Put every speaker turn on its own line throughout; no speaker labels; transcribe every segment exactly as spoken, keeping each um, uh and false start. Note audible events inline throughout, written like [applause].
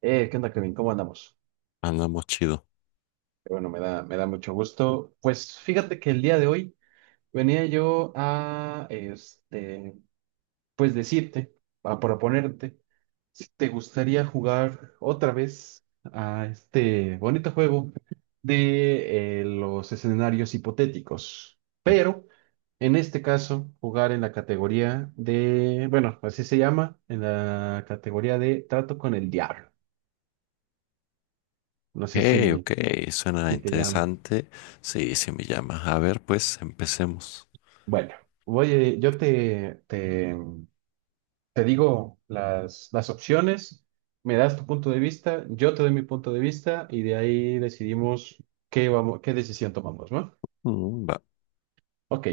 Eh, ¿qué onda, Kevin? ¿Cómo andamos?
Andamos chido.
Eh, Bueno, me da, me da mucho gusto. Pues fíjate que el día de hoy venía yo a, este, pues decirte, a proponerte, si te gustaría jugar otra vez a este bonito juego de eh, los escenarios hipotéticos, pero en este caso jugar en la categoría de, bueno, así se llama, en la categoría de trato con el diablo. No
Ok,
sé si,
ok, suena
si te llaman.
interesante. Sí, sí me llama. A ver, pues empecemos.
Bueno, voy, eh, yo te, te, te digo las, las opciones, me das tu punto de vista, yo te doy mi punto de vista y de ahí decidimos qué vamos, qué decisión tomamos, ¿no?
Mm, va.
Ok,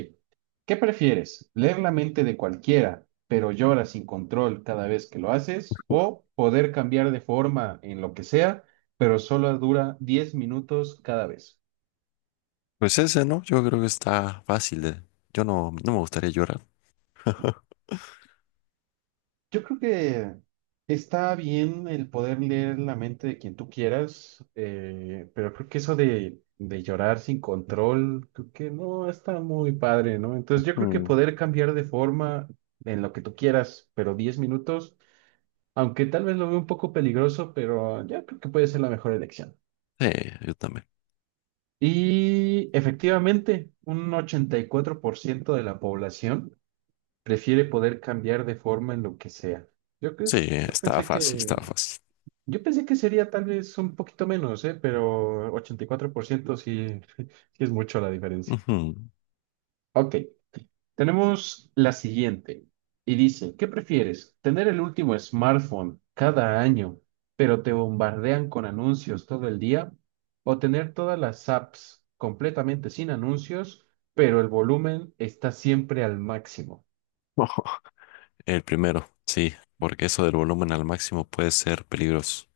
¿qué prefieres? ¿Leer la mente de cualquiera, pero llora sin control cada vez que lo haces? ¿O poder cambiar de forma en lo que sea, pero solo dura diez minutos cada vez?
Pues ese, ¿no? Yo creo que está fácil. eh. Yo no, no me gustaría llorar. [laughs]
Yo creo que está bien el poder leer la mente de quien tú quieras, eh, pero creo que eso de, de llorar sin control, creo que no está muy padre, ¿no? Entonces yo creo que
Mm,
poder cambiar de forma en lo que tú quieras, pero diez minutos, aunque tal vez lo veo un poco peligroso, pero yo creo que puede ser la mejor elección.
sí, yo también.
Y efectivamente, un ochenta y cuatro por ciento de la población prefiere poder cambiar de forma en lo que sea. Yo, creo,
Sí,
yo
está
pensé
fácil, está
que
fácil.
Yo pensé que sería tal vez un poquito menos, ¿eh? Pero ochenta y cuatro por ciento sí, [laughs] sí es mucho la diferencia.
Ujú.
Ok, tenemos la siguiente. Y dice, ¿qué prefieres? ¿Tener el último smartphone cada año, pero te bombardean con anuncios todo el día? ¿O tener todas las apps completamente sin anuncios, pero el volumen está siempre al máximo?
[laughs] El primero, sí, porque eso del volumen al máximo puede ser peligroso.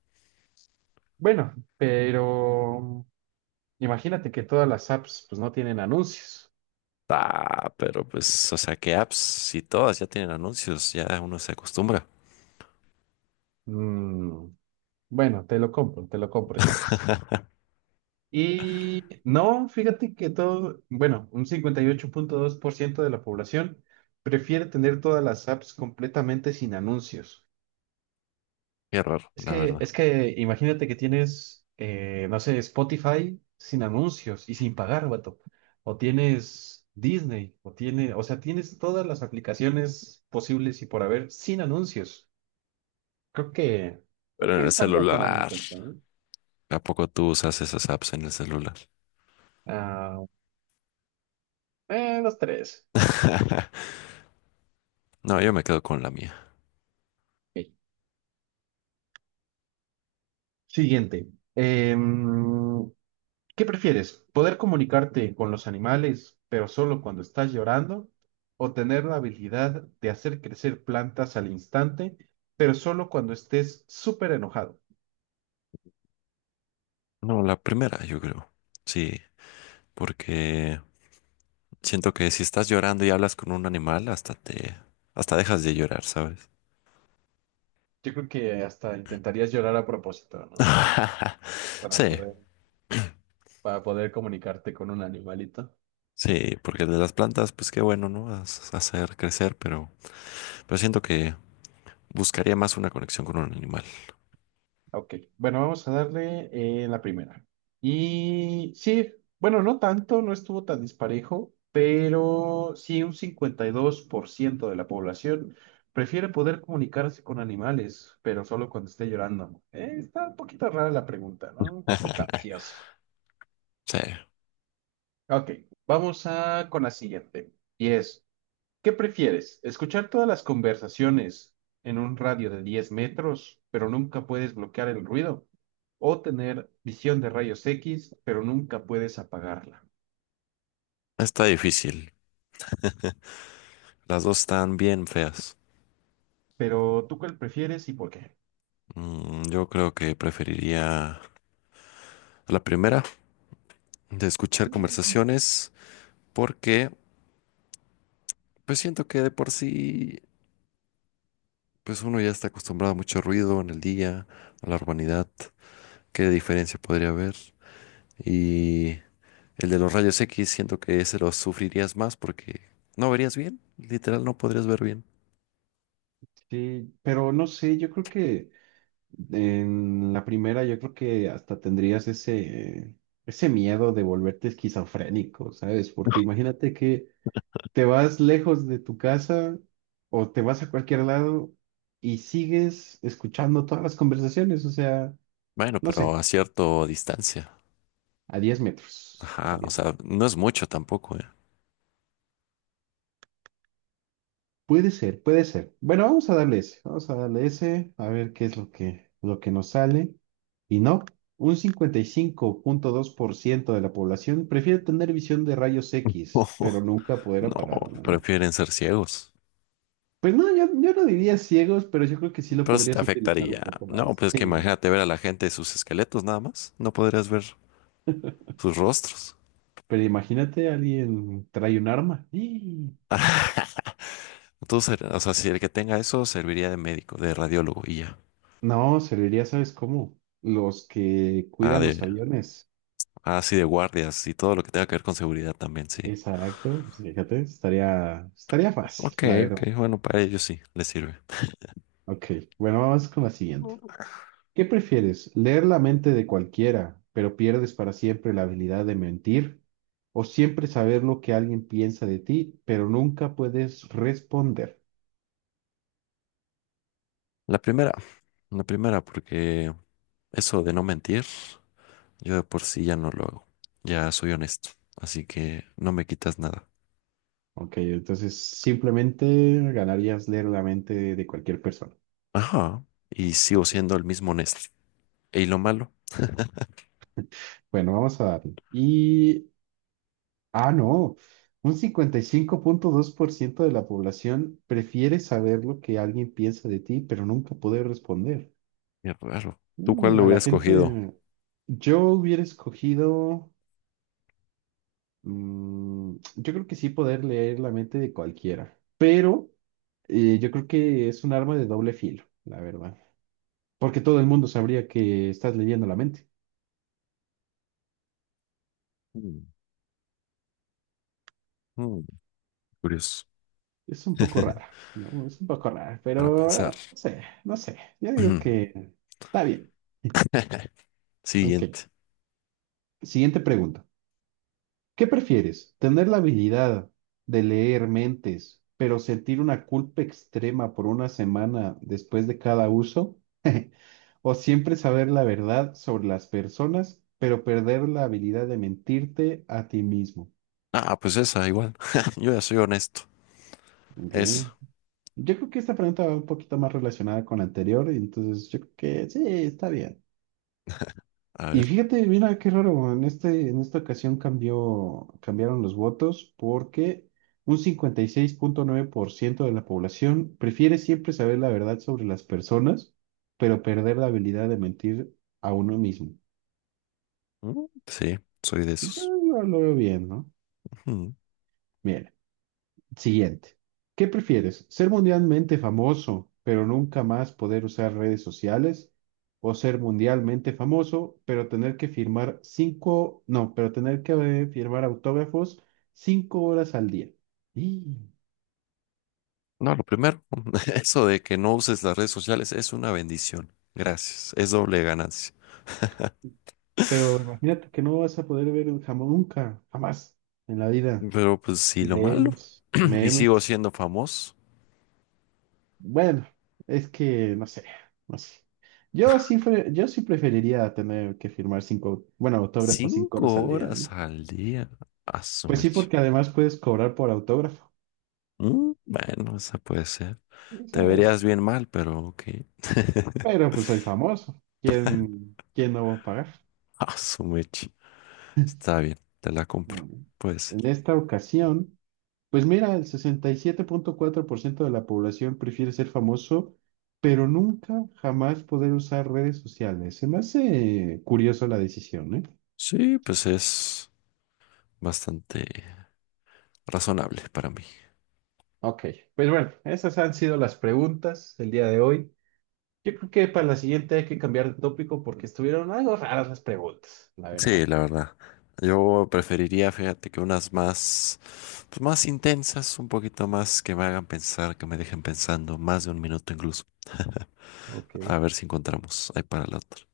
Bueno, pero imagínate que todas las apps pues no tienen anuncios.
Ah, pero pues, o sea, que apps, si todas ya tienen anuncios, ya uno se acostumbra.
Mm, Bueno, te lo compro, te lo compro esta vez.
[laughs]
Y no, fíjate que todo, bueno, un cincuenta y ocho punto dos por ciento de la población prefiere tener todas las apps completamente sin anuncios.
Qué raro,
Es
la
que,
verdad.
es que imagínate que tienes, eh, no sé, Spotify sin anuncios y sin pagar, vato. O tienes Disney, o tiene, o sea, tienes todas las aplicaciones posibles y por haber sin anuncios. Creo que, creo
Pero
que
en el
es algo a tomar en
celular.
cuenta, ¿eh?
¿A poco tú usas esas apps en el celular?
Ah, eh, los tres.
[laughs] No, yo me quedo con la mía.
Ok. Siguiente. Em, ¿qué prefieres? ¿Poder comunicarte con los animales, pero solo cuando estás llorando? ¿O tener la habilidad de hacer crecer plantas al instante, pero solo cuando estés súper enojado?
No, la primera, yo creo. Sí, porque siento que si estás llorando y hablas con un animal, hasta te, hasta dejas de llorar, ¿sabes?
Yo creo que hasta intentarías llorar a propósito, ¿no?
[laughs]
Para
Sí,
poder, para poder comunicarte con un animalito.
sí, porque el de las plantas, pues qué bueno, ¿no? Haz- Hacer crecer, pero, pero siento que buscaría más una conexión con un animal.
Ok, bueno, vamos a darle eh, la primera. Y sí, bueno, no tanto, no estuvo tan disparejo, pero sí un cincuenta y dos por ciento de la población prefiere poder comunicarse con animales, pero solo cuando esté llorando. Eh, está un poquito rara la pregunta, ¿no? Un poco
[laughs]
capciosa.
Sí,
Ok, vamos a con la siguiente. Y es, ¿qué prefieres? ¿Escuchar todas las conversaciones en un radio de diez metros, pero nunca puedes bloquear el ruido? ¿O tener visión de rayos X, pero nunca puedes apagarla?
está difícil. Las dos están bien feas.
Pero ¿tú cuál prefieres y por qué?
Mm, yo creo que preferiría a la primera, de escuchar conversaciones, porque pues siento que de por sí, pues uno ya está acostumbrado a mucho ruido en el día, a la urbanidad, qué diferencia podría haber. Y el de los rayos X siento que ese lo sufrirías más porque no verías bien, literal no podrías ver bien.
Sí, pero no sé, yo creo que en la primera, yo creo que hasta tendrías ese, ese miedo de volverte esquizofrénico, ¿sabes? Porque imagínate que te vas lejos de tu casa o te vas a cualquier lado y sigues escuchando todas las conversaciones, o sea,
Bueno,
no
pero
sé,
a cierta distancia.
a diez metros, a
Ajá, o
diez
sea,
metros.
no es mucho tampoco, ¿eh?
Puede ser, puede ser. Bueno, vamos a darle ese, vamos a darle ese, a ver qué es lo que, lo que nos sale. Y no, un cincuenta y cinco punto dos por ciento de la población prefiere tener visión de rayos
[laughs] No,
X, pero nunca poder
no,
apagarlo, ¿eh?
prefieren ser ciegos.
Pues no, yo, yo no diría ciegos, pero yo creo que sí lo
Pero sí te
podrías utilizar
afectaría.
un poco
No,
más.
pues es que
Sí.
imagínate ver a la gente sus esqueletos nada más. No podrías ver sus rostros.
Pero imagínate, alguien trae un arma. ¡Y!
[laughs] Entonces o sea, si el que tenga eso serviría de médico, de radiólogo y ya.
No, serviría, ¿sabes cómo? Los que
Ah,
cuidan
de,
los aviones.
ah, sí, de guardias y todo lo que tenga que ver con seguridad también, sí.
Exacto, pues fíjate, estaría, estaría fácil,
Ok,
la
ok,
verdad.
bueno, para ellos sí, les sirve.
Ok, bueno, vamos con la siguiente. ¿Qué prefieres? ¿Leer la mente de cualquiera, pero pierdes para siempre la habilidad de mentir? ¿O siempre saber lo que alguien piensa de ti, pero nunca puedes responder?
La primera, la primera, porque eso de no mentir, yo de por sí ya no lo hago. Ya soy honesto, así que no me quitas nada.
Ok, entonces simplemente ganarías leer la mente de cualquier persona.
Ajá, y sigo siendo el mismo honesto. ¿Y lo malo?
Bueno, vamos a darle. Y, ah, no, un cincuenta y cinco punto dos por ciento de la población prefiere saber lo que alguien piensa de ti, pero nunca poder responder.
Qué raro. ¿Tú cuál
Mm,
lo
a la
hubieras cogido?
gente, yo hubiera escogido, mm, yo creo que sí poder leer la mente de cualquiera, pero eh, yo creo que es un arma de doble filo, la verdad, porque todo el mundo sabría que estás leyendo la mente.
Mm, mm, curioso.
Es un poco
[laughs]
rara, ¿no? Es un poco rara,
Para
pero
pensar.
eh, no sé, no sé. Yo digo
[clears throat]
que está bien. Ok,
Siguiente.
siguiente pregunta. ¿Qué prefieres? ¿Tener la habilidad de leer mentes, pero sentir una culpa extrema por una semana después de cada uso? [laughs] ¿O siempre saber la verdad sobre las personas, pero perder la habilidad de mentirte a ti mismo?
Ah, pues esa, igual. [laughs] Yo ya soy honesto.
Ok.
Esa.
Yo creo que esta pregunta va un poquito más relacionada con la anterior, y entonces yo creo que sí, está bien.
A
Y
ver.
fíjate, mira qué raro, en este, en esta ocasión cambió, cambiaron los votos porque un cincuenta y seis punto nueve por ciento de la población prefiere siempre saber la verdad sobre las personas, pero perder la habilidad de mentir a uno mismo.
Mm, sí, soy de
Yo,
esos.
yo lo veo bien, ¿no?
Ujú.
Bien. Siguiente. ¿Qué prefieres? ¿Ser mundialmente famoso, pero nunca más poder usar redes sociales? ¿O ser mundialmente famoso, pero tener que firmar cinco, no, pero tener que eh, firmar autógrafos cinco horas al día? Y,
No, lo primero, [laughs] eso de que no uses las redes sociales es una bendición. Gracias. Es doble ganancia. [laughs]
pero imagínate que no vas a poder ver jamás, nunca, jamás en la vida
Pero pues sí, lo malo.
videos,
[clears throat] Y sigo
memes.
siendo famoso.
Bueno, es que no sé, no sé. Yo sí, fue- yo sí preferiría tener que firmar cinco, bueno, autógrafos cinco
Cinco
horas al día, ¿eh?
horas al día. A su
Pues sí,
mecha.
porque además puedes cobrar por autógrafo.
Mm, Bueno, esa puede ser. Te
O es-
verías bien mal, pero ok.
Pero
[laughs]
pues soy famoso. ¿Quién, quién no va a pagar?
Ah, su mecha. Está bien, te la compro.
Mm.
Puede ser.
En esta ocasión, pues mira, el sesenta y siete punto cuatro por ciento de la población prefiere ser famoso, pero nunca, jamás poder usar redes sociales. Se me hace curioso la decisión, ¿eh?
Sí, pues es bastante razonable para mí.
Ok, pues bueno, esas han sido las preguntas del día de hoy. Yo creo que para la siguiente hay que cambiar de tópico porque estuvieron algo raras las preguntas, la
Sí,
verdad.
la verdad. Yo preferiría, fíjate, que unas más, pues más intensas, un poquito más que me hagan pensar, que me dejen pensando más de un minuto incluso.
Ok.
[laughs] A ver si encontramos ahí para la otra.